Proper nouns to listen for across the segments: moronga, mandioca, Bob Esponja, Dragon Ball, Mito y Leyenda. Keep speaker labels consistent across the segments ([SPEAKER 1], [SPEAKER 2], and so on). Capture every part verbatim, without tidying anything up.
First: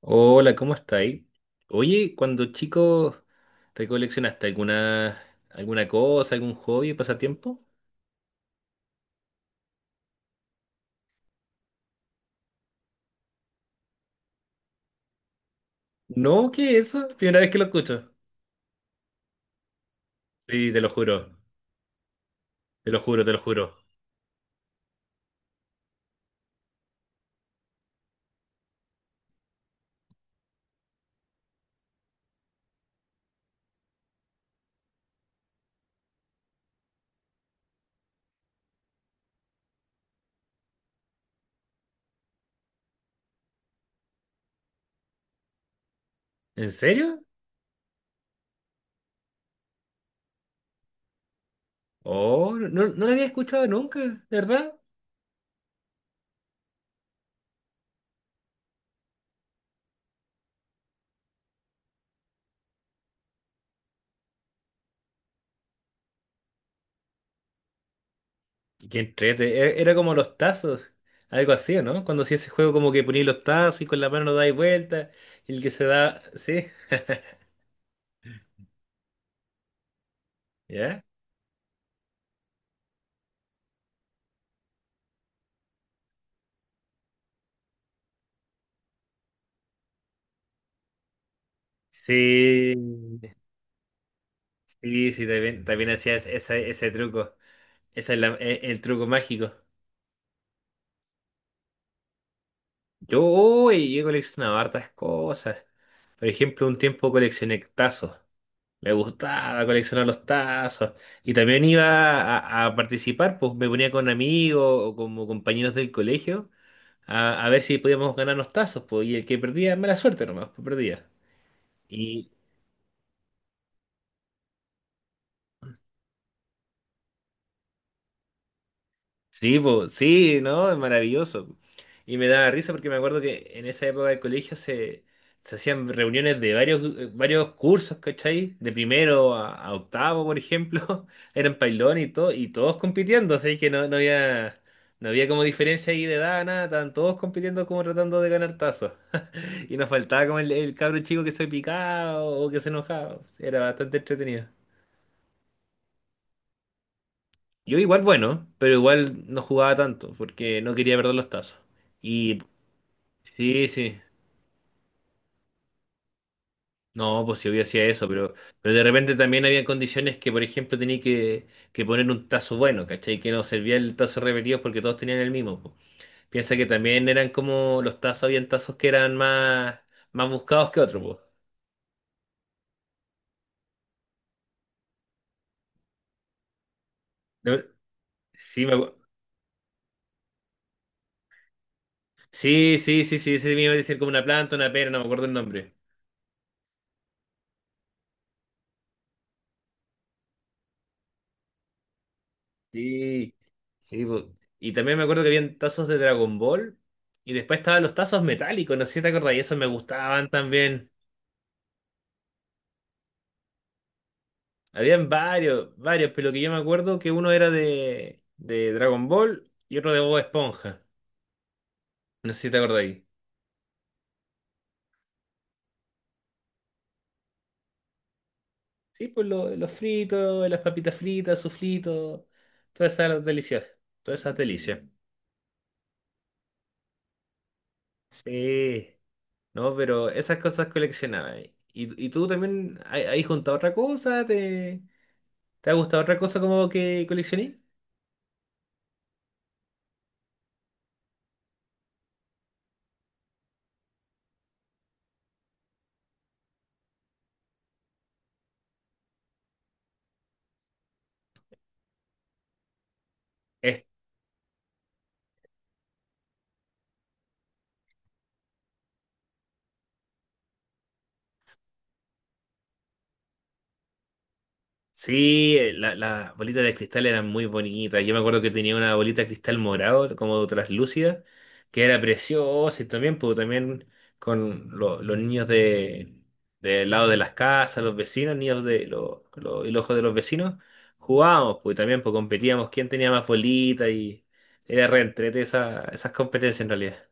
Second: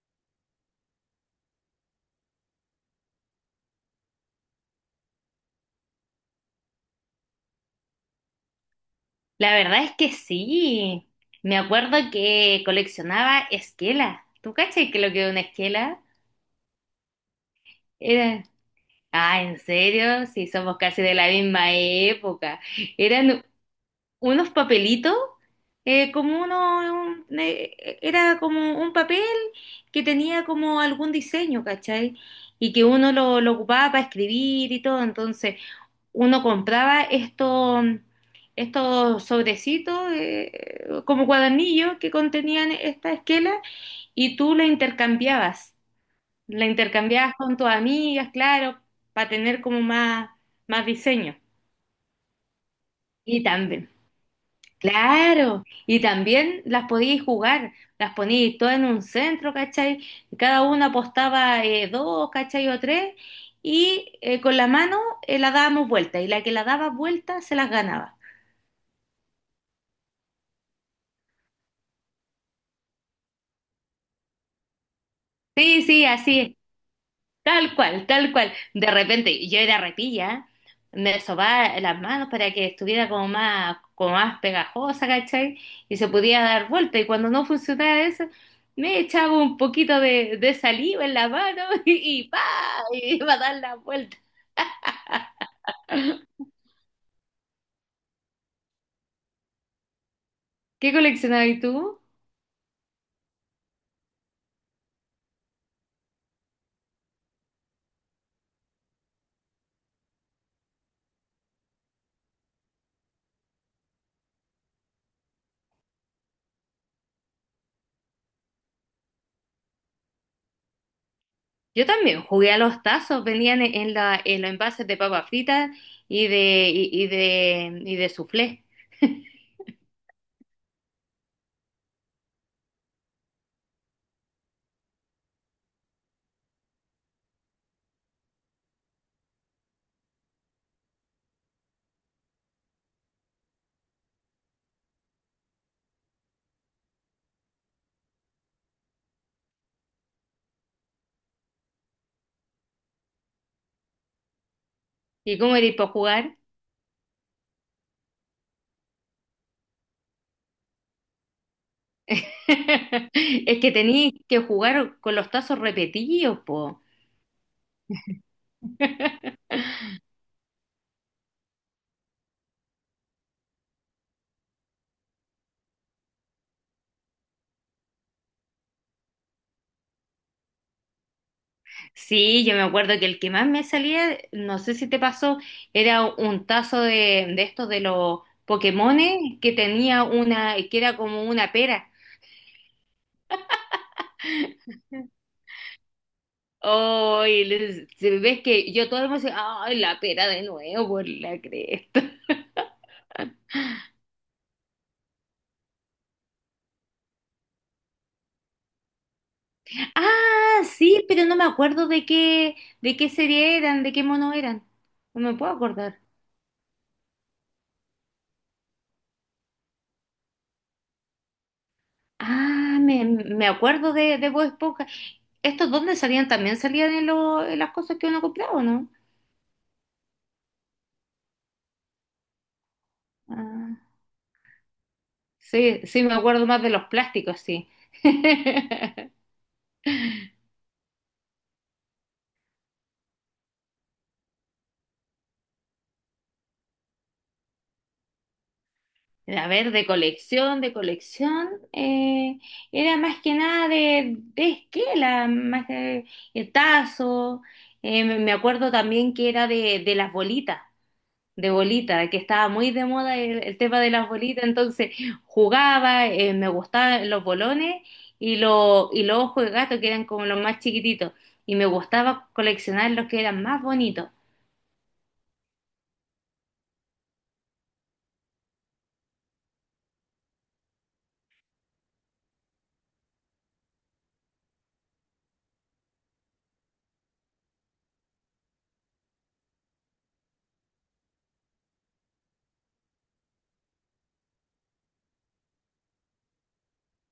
[SPEAKER 1] Hola, ¿cómo estáis? Oye, cuando chico, ¿recoleccionaste alguna, alguna cosa, algún hobby, pasatiempo?
[SPEAKER 2] La verdad es que sí. Me acuerdo que coleccionaba esquelas. ¿Tú cachai que lo que es una esquela?
[SPEAKER 1] No, ¿qué es eso? Primera vez que lo escucho.
[SPEAKER 2] Era... Ah, ¿en serio? Sí,
[SPEAKER 1] Sí,
[SPEAKER 2] somos
[SPEAKER 1] te lo
[SPEAKER 2] casi de la
[SPEAKER 1] juro,
[SPEAKER 2] misma época.
[SPEAKER 1] te lo juro, te lo
[SPEAKER 2] Eran
[SPEAKER 1] juro.
[SPEAKER 2] unos papelitos, eh, como uno... un- eh, era como un papel que tenía como algún diseño, ¿cachai? Y que uno lo, lo ocupaba para escribir y todo. Entonces, uno compraba esto- estos sobrecitos, eh, como cuadernillos que contenían esta esquela y tú la intercambiabas. La
[SPEAKER 1] ¿En serio?
[SPEAKER 2] intercambiabas con tus amigas, claro, para tener como más, más diseño.
[SPEAKER 1] Oh, no, no no lo había
[SPEAKER 2] Y
[SPEAKER 1] escuchado
[SPEAKER 2] también,
[SPEAKER 1] nunca, ¿de verdad?
[SPEAKER 2] claro, y también las podíais jugar, las poníais todas en un centro, ¿cachai? Cada una apostaba eh, dos, ¿cachai? O tres, y eh, con la mano eh, la dábamos vuelta, y la que la daba vuelta se las ganaba.
[SPEAKER 1] Qué entrete, e- era como los tazos, algo así, ¿o ¿no? Cuando hacía ese juego como que ponías los tazos y con la mano dais vuelta, y el que
[SPEAKER 2] Sí,
[SPEAKER 1] se
[SPEAKER 2] sí,
[SPEAKER 1] da,
[SPEAKER 2] así es,
[SPEAKER 1] sí,
[SPEAKER 2] tal cual, tal cual. De repente yo era repilla,
[SPEAKER 1] ¿ya?
[SPEAKER 2] me sobaba las manos para que estuviera como más, como más pegajosa, ¿cachai? Y se podía dar vuelta. Y cuando no funcionaba eso, me echaba un poquito de, de saliva en la mano y, y ¡pa!
[SPEAKER 1] Sí,
[SPEAKER 2] Iba a dar la vuelta.
[SPEAKER 1] sí, sí, también, también hacía ese, ese ese truco. Ese es la- e- el truco mágico.
[SPEAKER 2] ¿Qué coleccionabas tú?
[SPEAKER 1] Yo, uy, yo he coleccionado hartas cosas. Por ejemplo, un tiempo coleccioné tazos. Me gustaba coleccionar los tazos. Y también iba a, a participar, pues me ponía con amigos o como compañeros del colegio a, a ver si podíamos ganar los tazos, pues. Y el que perdía, mala suerte nomás, pues perdía.
[SPEAKER 2] Yo también jugué a los tazos, venían en, en la, en los envases de papas fritas y de, y, y de, y de soufflé.
[SPEAKER 1] Sí, po, sí, ¿no? Es maravilloso. Y me daba risa porque me acuerdo que en esa época del colegio se, se hacían reuniones de varios, eh, varios cursos, ¿cachai? De primero a, a octavo, por ejemplo, eran pailón y todo, y todos compitiendo, así que no, no había, no había como diferencia ahí de edad, nada, estaban todos compitiendo como tratando de ganar tazos. Y nos faltaba como el, el cabro chico que se picaba o que se enojaba. Era bastante entretenido.
[SPEAKER 2] ¿Y cómo eres para jugar?
[SPEAKER 1] Yo igual bueno, pero igual no jugaba tanto porque no quería perder los tazos. Y.
[SPEAKER 2] Es
[SPEAKER 1] Sí,
[SPEAKER 2] que
[SPEAKER 1] sí.
[SPEAKER 2] tenías que jugar con los tazos repetidos, po.
[SPEAKER 1] No, pues si obvio hacía eso, pero, pero de repente también había condiciones que, por ejemplo, tenía que, que poner un tazo bueno, ¿cachai? Que no servía el tazo repetido porque todos tenían el mismo, po. Piensa que también eran como los tazos, habían tazos que eran más, más buscados que otros, po.
[SPEAKER 2] Sí, yo me acuerdo que el que más me salía, no sé si te pasó, era un tazo de, de
[SPEAKER 1] No,
[SPEAKER 2] estos de los
[SPEAKER 1] sí, me acu-
[SPEAKER 2] Pokémones que tenía una, que era como una pera.
[SPEAKER 1] sí, sí, sí, sí, ese me iba a decir como una planta, una pera, no me acuerdo el nombre.
[SPEAKER 2] Oh, y les- si ves que yo todo el mundo decía, ay, la pera de nuevo por la cresta.
[SPEAKER 1] Sí, sí, po. Y también me acuerdo que habían tazos de Dragon Ball y después estaban los tazos metálicos, no sé si te acordás, y esos me gustaban
[SPEAKER 2] Ah,
[SPEAKER 1] también.
[SPEAKER 2] sí, pero no me acuerdo de qué, de qué serie eran, de qué mono eran.
[SPEAKER 1] Habían
[SPEAKER 2] No me puedo
[SPEAKER 1] varios,
[SPEAKER 2] acordar.
[SPEAKER 1] varios, pero que yo me acuerdo que uno era de, de Dragon Ball y otro de Bob Esponja. No sé si te
[SPEAKER 2] Ah,
[SPEAKER 1] acordáis.
[SPEAKER 2] me, me acuerdo de, de Bob Esponja. ¿Estos dónde salían? ¿También salían en, lo- en las cosas que uno compraba o no?
[SPEAKER 1] Sí, pues lo- los fritos, las papitas fritas, suflitos, todas esas delicias,
[SPEAKER 2] Ah,
[SPEAKER 1] todas esas delicias.
[SPEAKER 2] sí, sí, me acuerdo más de los plásticos, sí.
[SPEAKER 1] Sí, no, pero esas cosas coleccionaba. ¿Y, y tú también hay- juntado otra cosa? ¿Te, te ha gustado otra cosa como que coleccioné?
[SPEAKER 2] A ver, de colección, de colección, eh, era más que nada de, de esquela, más que de tazo. Eh, me me acuerdo también que era de, de las bolitas. De bolita, que estaba muy de moda el, el tema de las bolitas, entonces jugaba, eh, me gustaban los bolones y, lo- y los ojos de gato, que eran como los más chiquititos, y me gustaba coleccionar los que eran más bonitos.
[SPEAKER 1] Sí, eh, la- las bolitas de cristal eran muy bonitas. Yo me acuerdo que tenía una bolita de cristal morado, como traslúcida, que era preciosa y también, pues, también con lo- los niños de, del lado de las casas, los vecinos, niños de los los hijos de los vecinos, jugábamos, pues también pues, competíamos quién tenía más bolita y era re entrete esa- esas competencias en realidad.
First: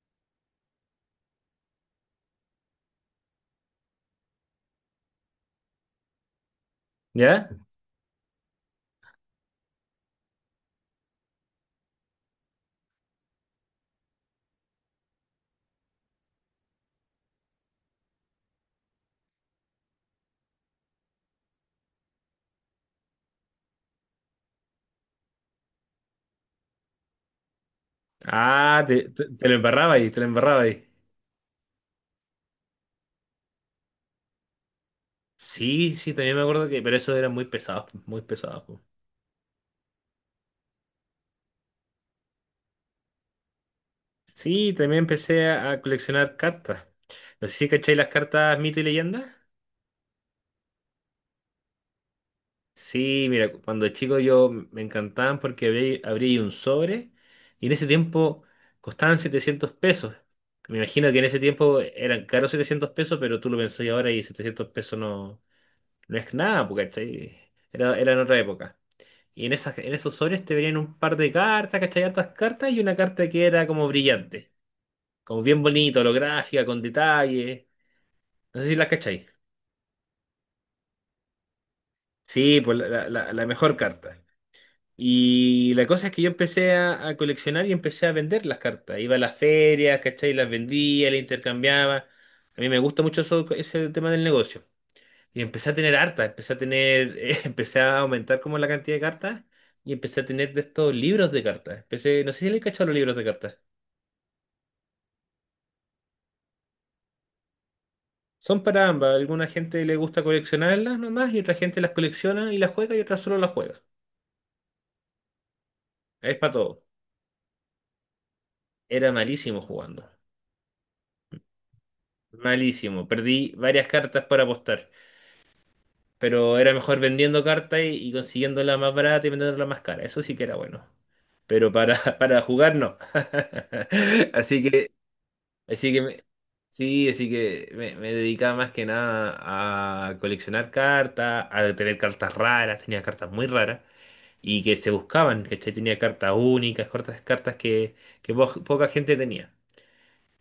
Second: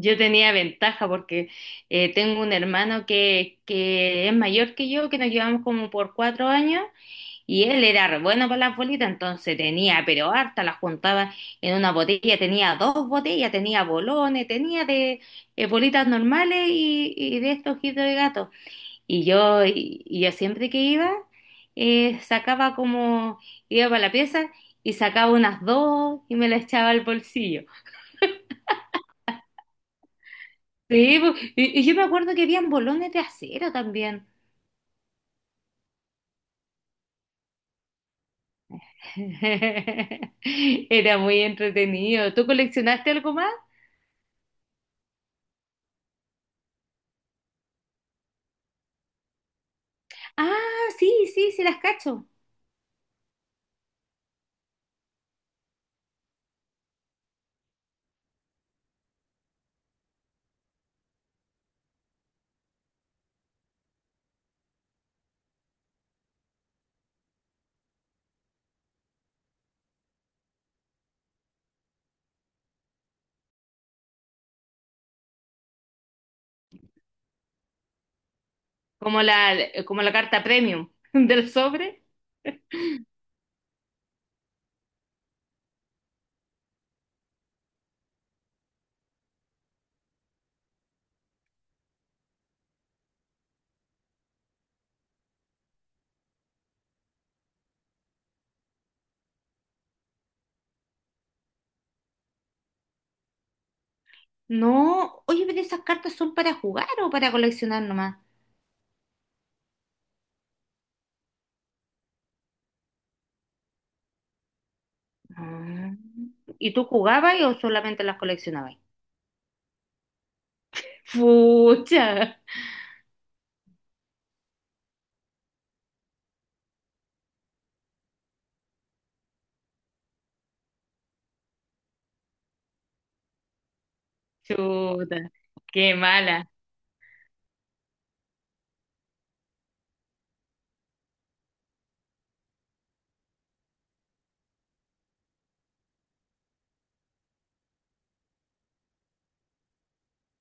[SPEAKER 2] Yo tenía ventaja porque eh, tengo un hermano que, que es mayor que yo, que nos llevamos como por cuatro años.
[SPEAKER 1] ¿Ya?
[SPEAKER 2] Y él era re bueno para las bolitas, entonces tenía, pero harta, las juntaba en una botella, tenía dos botellas, tenía bolones, tenía de eh, bolitas normales y, y de estos ojitos de gato. Y yo, y, y yo siempre que iba, eh, sacaba como, iba para la pieza y sacaba unas dos y me las echaba al bolsillo.
[SPEAKER 1] Ah, te, te- te lo embarraba ahí, te lo embarraba ahí.
[SPEAKER 2] Sí, po, y, y yo me acuerdo que habían bolones de acero también.
[SPEAKER 1] Sí, sí, también me acuerdo que, pero esos eran muy pesados, pues, muy pesados, pues.
[SPEAKER 2] Era muy entretenido. ¿Tú coleccionaste algo más?
[SPEAKER 1] Sí, también empecé a, a coleccionar cartas. No sé si cacháis las cartas mito y leyenda.
[SPEAKER 2] Ah, sí, sí, sí las cacho.
[SPEAKER 1] Sí, mira, cu- cuando chico yo m- me encantaban porque abrí, abrí un sobre y en ese tiempo costaban setecientos pesos. Me imagino que en ese tiempo eran caros setecientos pesos, pero tú lo pensás ahora y setecientos pesos no, no es nada, porque, ¿cachai? Era, era en otra época. Y en esas, en esos sobres te venían un par de cartas, ¿cachai? Hartas cartas y una carta que era como brillante, como bien bonita, holográfica, con detalles. No sé si la
[SPEAKER 2] Como
[SPEAKER 1] cachai.
[SPEAKER 2] la, eh, como la carta premium del sobre.
[SPEAKER 1] Sí, pues la, la- la- la mejor carta. Y la cosa es que yo empecé a, a coleccionar y empecé a vender las cartas. Iba a las ferias, ¿cachai? Las vendía, las intercambiaba. A mí me gusta mucho eso- ese tema del negocio. Y empecé a tener hartas, empecé a tener, eh, empecé a aumentar como la cantidad de cartas y empecé a tener de estos libros de cartas. Empecé, no sé si le he cachado los libros de cartas.
[SPEAKER 2] No, oye, pero esas cartas son para jugar o para coleccionar nomás.
[SPEAKER 1] Son para ambas. Alguna gente le gusta coleccionarlas nomás y otra gente las colecciona y las juega y otra solo las juega.
[SPEAKER 2] Ah.
[SPEAKER 1] Es para
[SPEAKER 2] ¿Y
[SPEAKER 1] todo.
[SPEAKER 2] tú jugabas o solamente las coleccionabas?
[SPEAKER 1] Era malísimo jugando.
[SPEAKER 2] Fucha.
[SPEAKER 1] Malísimo. Perdí varias cartas para apostar. Pero era mejor vendiendo cartas y, y consiguiéndola más barata y vendiéndola más cara. Eso sí que era bueno. Pero para, para jugar no. Así que,
[SPEAKER 2] Chuta,
[SPEAKER 1] así
[SPEAKER 2] qué
[SPEAKER 1] que me-
[SPEAKER 2] mala.
[SPEAKER 1] sí, así que me, me dedicaba más que nada a coleccionar cartas, a tener cartas raras, tenía cartas muy raras y que se buscaban, ¿cachai? Tenía cartas únicas, cartas, cartas que, que po- poca gente tenía.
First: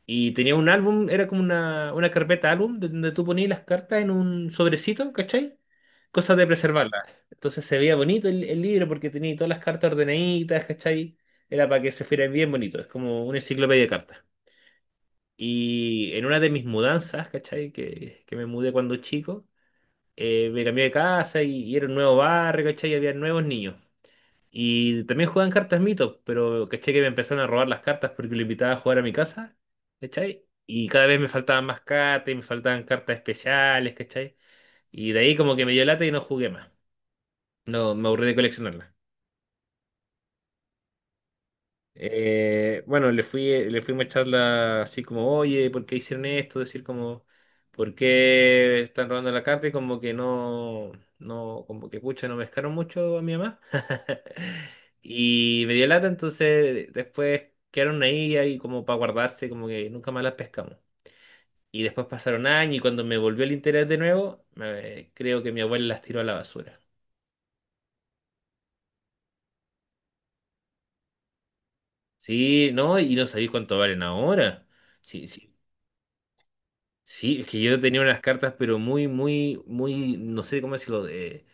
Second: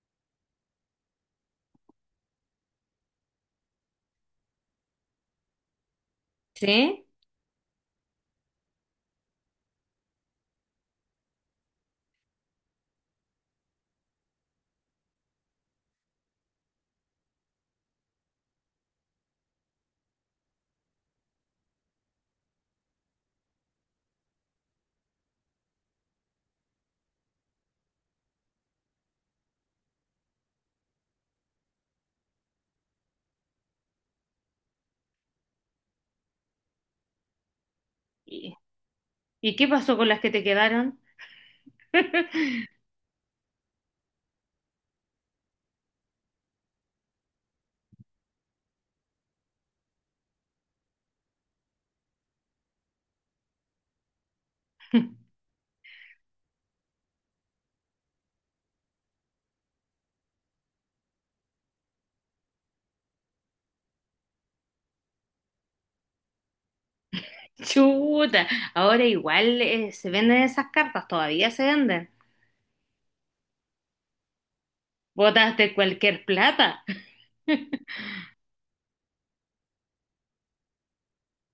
[SPEAKER 1] Y tenía un álbum, era como una, una carpeta álbum de- donde tú ponías las cartas en un sobrecito, ¿cachai? Cosa de preservarlas.
[SPEAKER 2] ¿Sí?
[SPEAKER 1] Entonces se veía bonito el, el libro porque tenía todas las cartas ordenaditas, ¿cachai? Era para que se fuera bien bonito, es como una enciclopedia de cartas. Y en una de mis mudanzas, ¿cachai? Que, que me mudé cuando chico, eh, me cambié de casa y, y era un nuevo barrio, ¿cachai? Y había nuevos niños. Y también juegan cartas mito, pero caché que me empezaron a robar las cartas porque lo invitaba a jugar a mi casa, ¿cachai? Y cada vez me faltaban más cartas y me faltaban cartas especiales, ¿cachai? Y de ahí como que me dio lata y no jugué más. No, me aburrí de
[SPEAKER 2] ¿Y,
[SPEAKER 1] coleccionarlas.
[SPEAKER 2] y qué pasó con las que te quedaron?
[SPEAKER 1] Eh, bueno, le fui, le fuimos a echar la, así como, oye, ¿por qué hicieron esto? Decir como, ¿por qué están robando la carta? Y como que no, no, como que pucha, no pescaron mucho a mi mamá. Y me dio lata, entonces después quedaron ahí, ahí como para guardarse, como que nunca más las pescamos. Y después pasaron años y cuando me volvió el interés de nuevo, me- creo que mi abuela las tiró a la basura.
[SPEAKER 2] Chuta, ahora igual eh, se venden esas cartas, todavía se venden.
[SPEAKER 1] Sí, no, y no sabéis cuánto valen ahora. Sí, sí.
[SPEAKER 2] Botaste cualquier plata.
[SPEAKER 1] Sí, es que yo tenía unas cartas, pero muy, muy, muy, no sé cómo decirlo, eh,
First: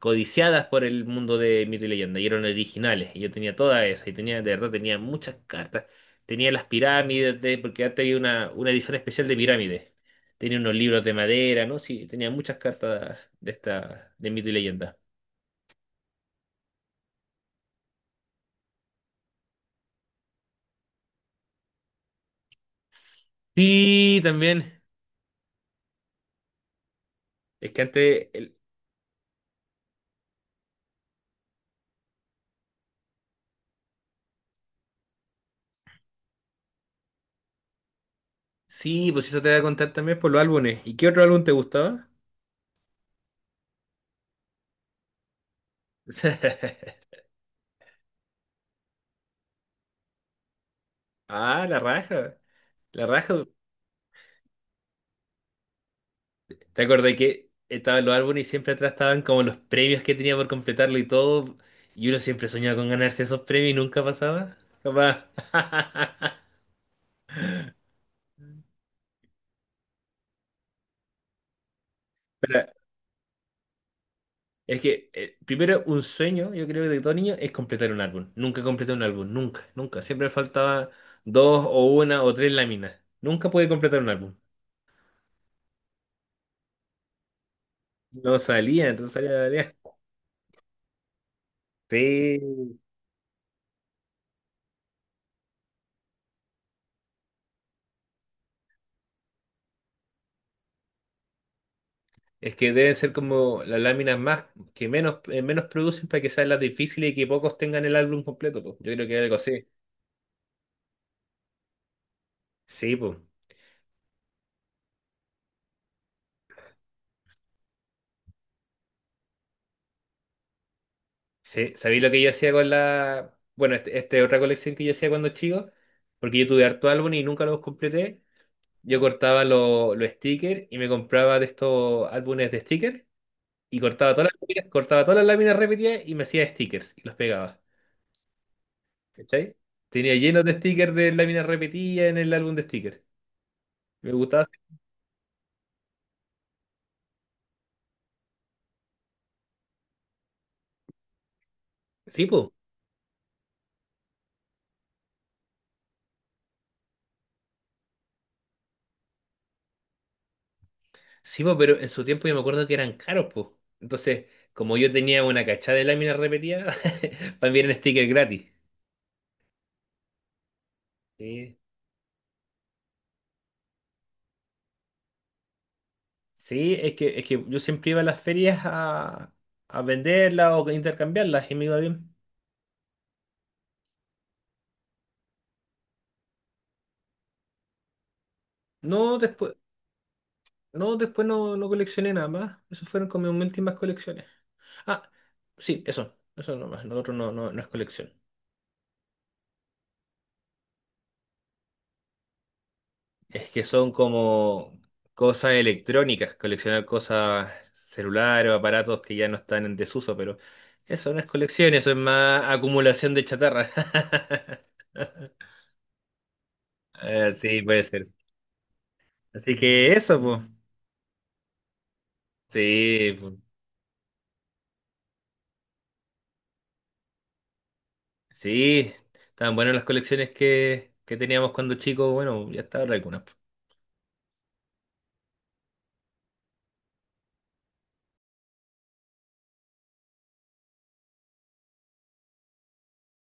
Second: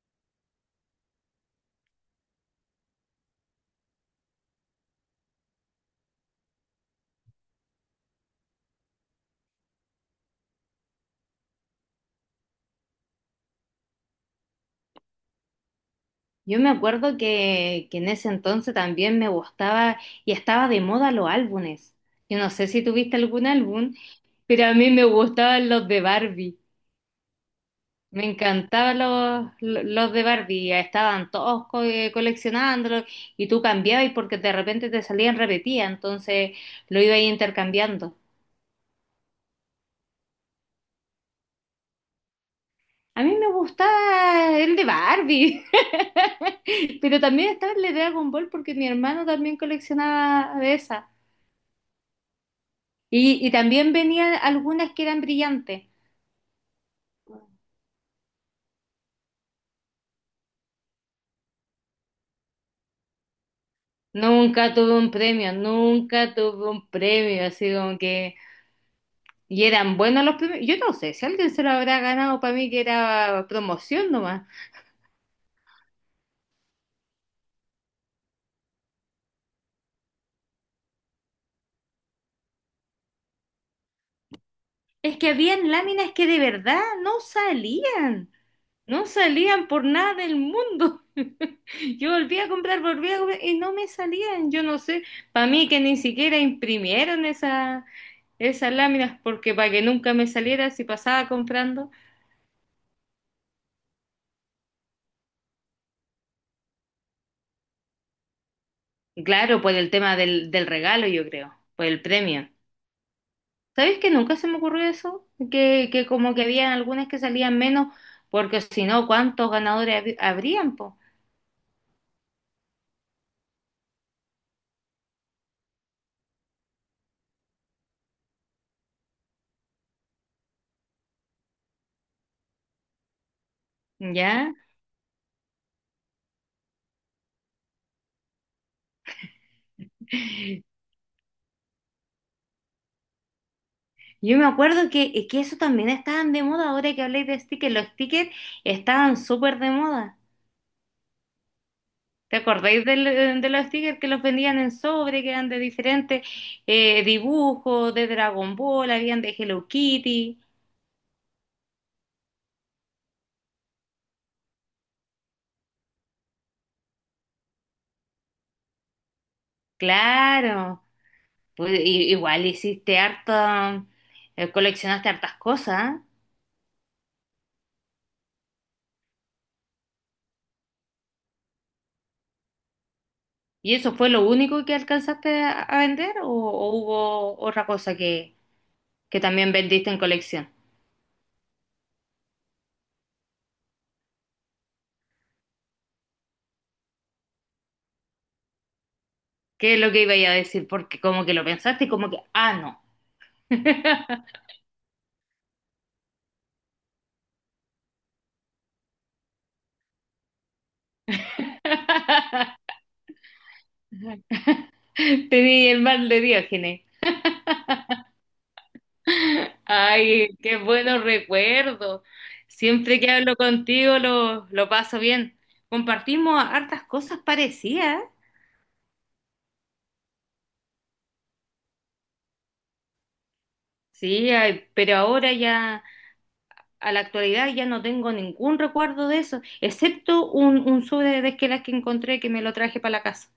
[SPEAKER 1] codiciadas por el mundo de Mito y Leyenda, y eran originales. Y yo tenía todas esas, y tenía, de verdad, tenía muchas cartas. Tenía las pirámides, de, porque antes había una, una edición especial de pirámides. Tenía unos libros de madera, ¿no? Sí, tenía muchas cartas de esta, de Mito y Leyenda.
[SPEAKER 2] Yo me acuerdo que, que en ese entonces también me gustaba y estaba de moda los álbumes. Yo no sé si tuviste algún álbum,
[SPEAKER 1] Sí,
[SPEAKER 2] pero a
[SPEAKER 1] también.
[SPEAKER 2] mí me gustaban los, de Barbie.
[SPEAKER 1] Es que
[SPEAKER 2] Me
[SPEAKER 1] antes, el-
[SPEAKER 2] encantaban los, lo- los de Barbie. Estaban todos co- eh, coleccionándolos y tú cambiabas porque de repente te salían repetidas, entonces lo iba ahí intercambiando.
[SPEAKER 1] sí, pues eso te voy a contar también por los álbumes. ¿Y qué otro álbum te gustaba?
[SPEAKER 2] A mí me gustaba el de Barbie, pero también estaba el de Dragon Ball porque mi hermano también coleccionaba de esas.
[SPEAKER 1] Ah, la raja. La
[SPEAKER 2] Y,
[SPEAKER 1] raja.
[SPEAKER 2] y también venían algunas que eran brillantes.
[SPEAKER 1] ¿Te acordás que estaban los álbumes y siempre atrás estaban como los premios que tenía por completarlo y todo? Y uno siempre soñaba con ganarse esos premios y nunca pasaba.
[SPEAKER 2] Nunca tuve un
[SPEAKER 1] Capaz.
[SPEAKER 2] premio, nunca tuve un premio, así como que... Y eran buenos los premios. Yo no sé si alguien se lo habrá ganado, para mí
[SPEAKER 1] Pero
[SPEAKER 2] que era promoción nomás.
[SPEAKER 1] es que eh, primero un sueño, yo creo, de todo niño es completar un álbum. Nunca completé un álbum, nunca, nunca. Siempre me faltaba dos o una o tres láminas. Nunca pude completar un álbum.
[SPEAKER 2] Es que habían láminas que de verdad no salían,
[SPEAKER 1] No salía,
[SPEAKER 2] no
[SPEAKER 1] entonces salía,
[SPEAKER 2] salían
[SPEAKER 1] salía.
[SPEAKER 2] por nada del mundo. Yo volví a
[SPEAKER 1] Sí.
[SPEAKER 2] comprar, volví a comprar y no me salían. Yo no sé, para mí que ni siquiera imprimieron esa, esas láminas porque para que nunca me saliera si pasaba comprando.
[SPEAKER 1] Es que deben ser como las láminas más que menos, eh, menos producen para que sean las difíciles y que pocos tengan el álbum completo, po. Yo creo que algo
[SPEAKER 2] Claro,
[SPEAKER 1] así.
[SPEAKER 2] por el tema del, del regalo, yo creo, por el premio.
[SPEAKER 1] Sí, pues.
[SPEAKER 2] ¿Sabes que nunca se me ocurrió eso? Que, que como que habían algunas que salían menos, porque si no, ¿cuántos ganadores hab- habrían, po?
[SPEAKER 1] Sí, ¿sabéis lo que yo hacía con la? Bueno, este- esta es otra colección que yo hacía cuando chico, porque yo tuve harto álbum y nunca los completé. Yo cortaba lo- los stickers y me compraba de estos álbumes de stickers y cortaba todas las
[SPEAKER 2] ¿Ya?
[SPEAKER 1] láminas, cortaba todas las láminas repetidas y me hacía stickers y los pegaba. ¿Cachai? Tenía llenos de stickers de láminas repetidas en el álbum de stickers. Me
[SPEAKER 2] Yo
[SPEAKER 1] gustaba.
[SPEAKER 2] me
[SPEAKER 1] hacer-
[SPEAKER 2] acuerdo que, que eso también estaban de moda, ahora que habléis de stickers, los stickers estaban súper de moda.
[SPEAKER 1] Sí,
[SPEAKER 2] ¿Te
[SPEAKER 1] pues.
[SPEAKER 2] acordáis del- de los stickers que los vendían en sobre, que eran de diferentes eh, dibujos, de Dragon Ball, habían de Hello Kitty?
[SPEAKER 1] Sí, po, pero en su tiempo yo me acuerdo que eran caros, pues. Entonces, como yo tenía una cachada de láminas repetidas, también eran stickers gratis.
[SPEAKER 2] Claro.
[SPEAKER 1] Sí,
[SPEAKER 2] Pues, i- igual hiciste harta, eh, coleccionaste hartas cosas.
[SPEAKER 1] sí, es que, es que yo siempre iba a las ferias a, a venderlas o intercambiarlas y me iba bien.
[SPEAKER 2] ¿Y eso fue lo único que alcanzaste a a vender o, o hubo otra cosa que,
[SPEAKER 1] No,
[SPEAKER 2] que también
[SPEAKER 1] después,
[SPEAKER 2] vendiste en colección?
[SPEAKER 1] no, después no, no coleccioné nada más. Esas fueron como mis últimas colecciones. Ah, sí, eso, eso nomás. Lo otro no, no, no es colección.
[SPEAKER 2] ¿Qué es lo que iba a decir? Porque como que lo pensaste y como que, ah, no.
[SPEAKER 1] Es que son como cosas electrónicas, coleccionar cosas celulares o aparatos que ya no están en desuso, pero eso no es colección, eso es más acumulación de chatarra.
[SPEAKER 2] Tenía el mal de Diógenes.
[SPEAKER 1] Eh, sí, puede ser. Así que eso,
[SPEAKER 2] Ay,
[SPEAKER 1] pues.
[SPEAKER 2] qué buenos recuerdos. Siempre que
[SPEAKER 1] Sí,
[SPEAKER 2] hablo
[SPEAKER 1] po.
[SPEAKER 2] contigo lo, lo paso bien. Compartimos hartas cosas parecidas.
[SPEAKER 1] Sí, estaban buenas las colecciones que, que teníamos cuando chicos, bueno, ya está ahora algunas, po.
[SPEAKER 2] Sí, ay, pero ahora ya, a la actualidad ya no tengo ningún recuerdo de eso, excepto un, un sobre de Desquelas que encontré que me lo traje para la casa.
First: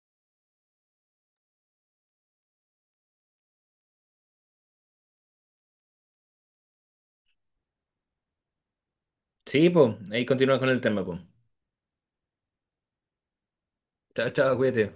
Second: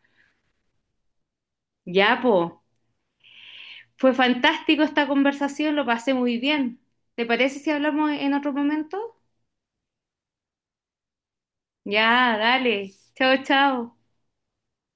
[SPEAKER 2] Ya, po, fue fantástico esta conversación, lo pasé muy bien. ¿Te parece si hablamos en otro momento?
[SPEAKER 1] Sí, pues, ahí continuamos con el tema, pues.
[SPEAKER 2] Ya, dale. Chao, chao.
[SPEAKER 1] Chao, chao, cuídate.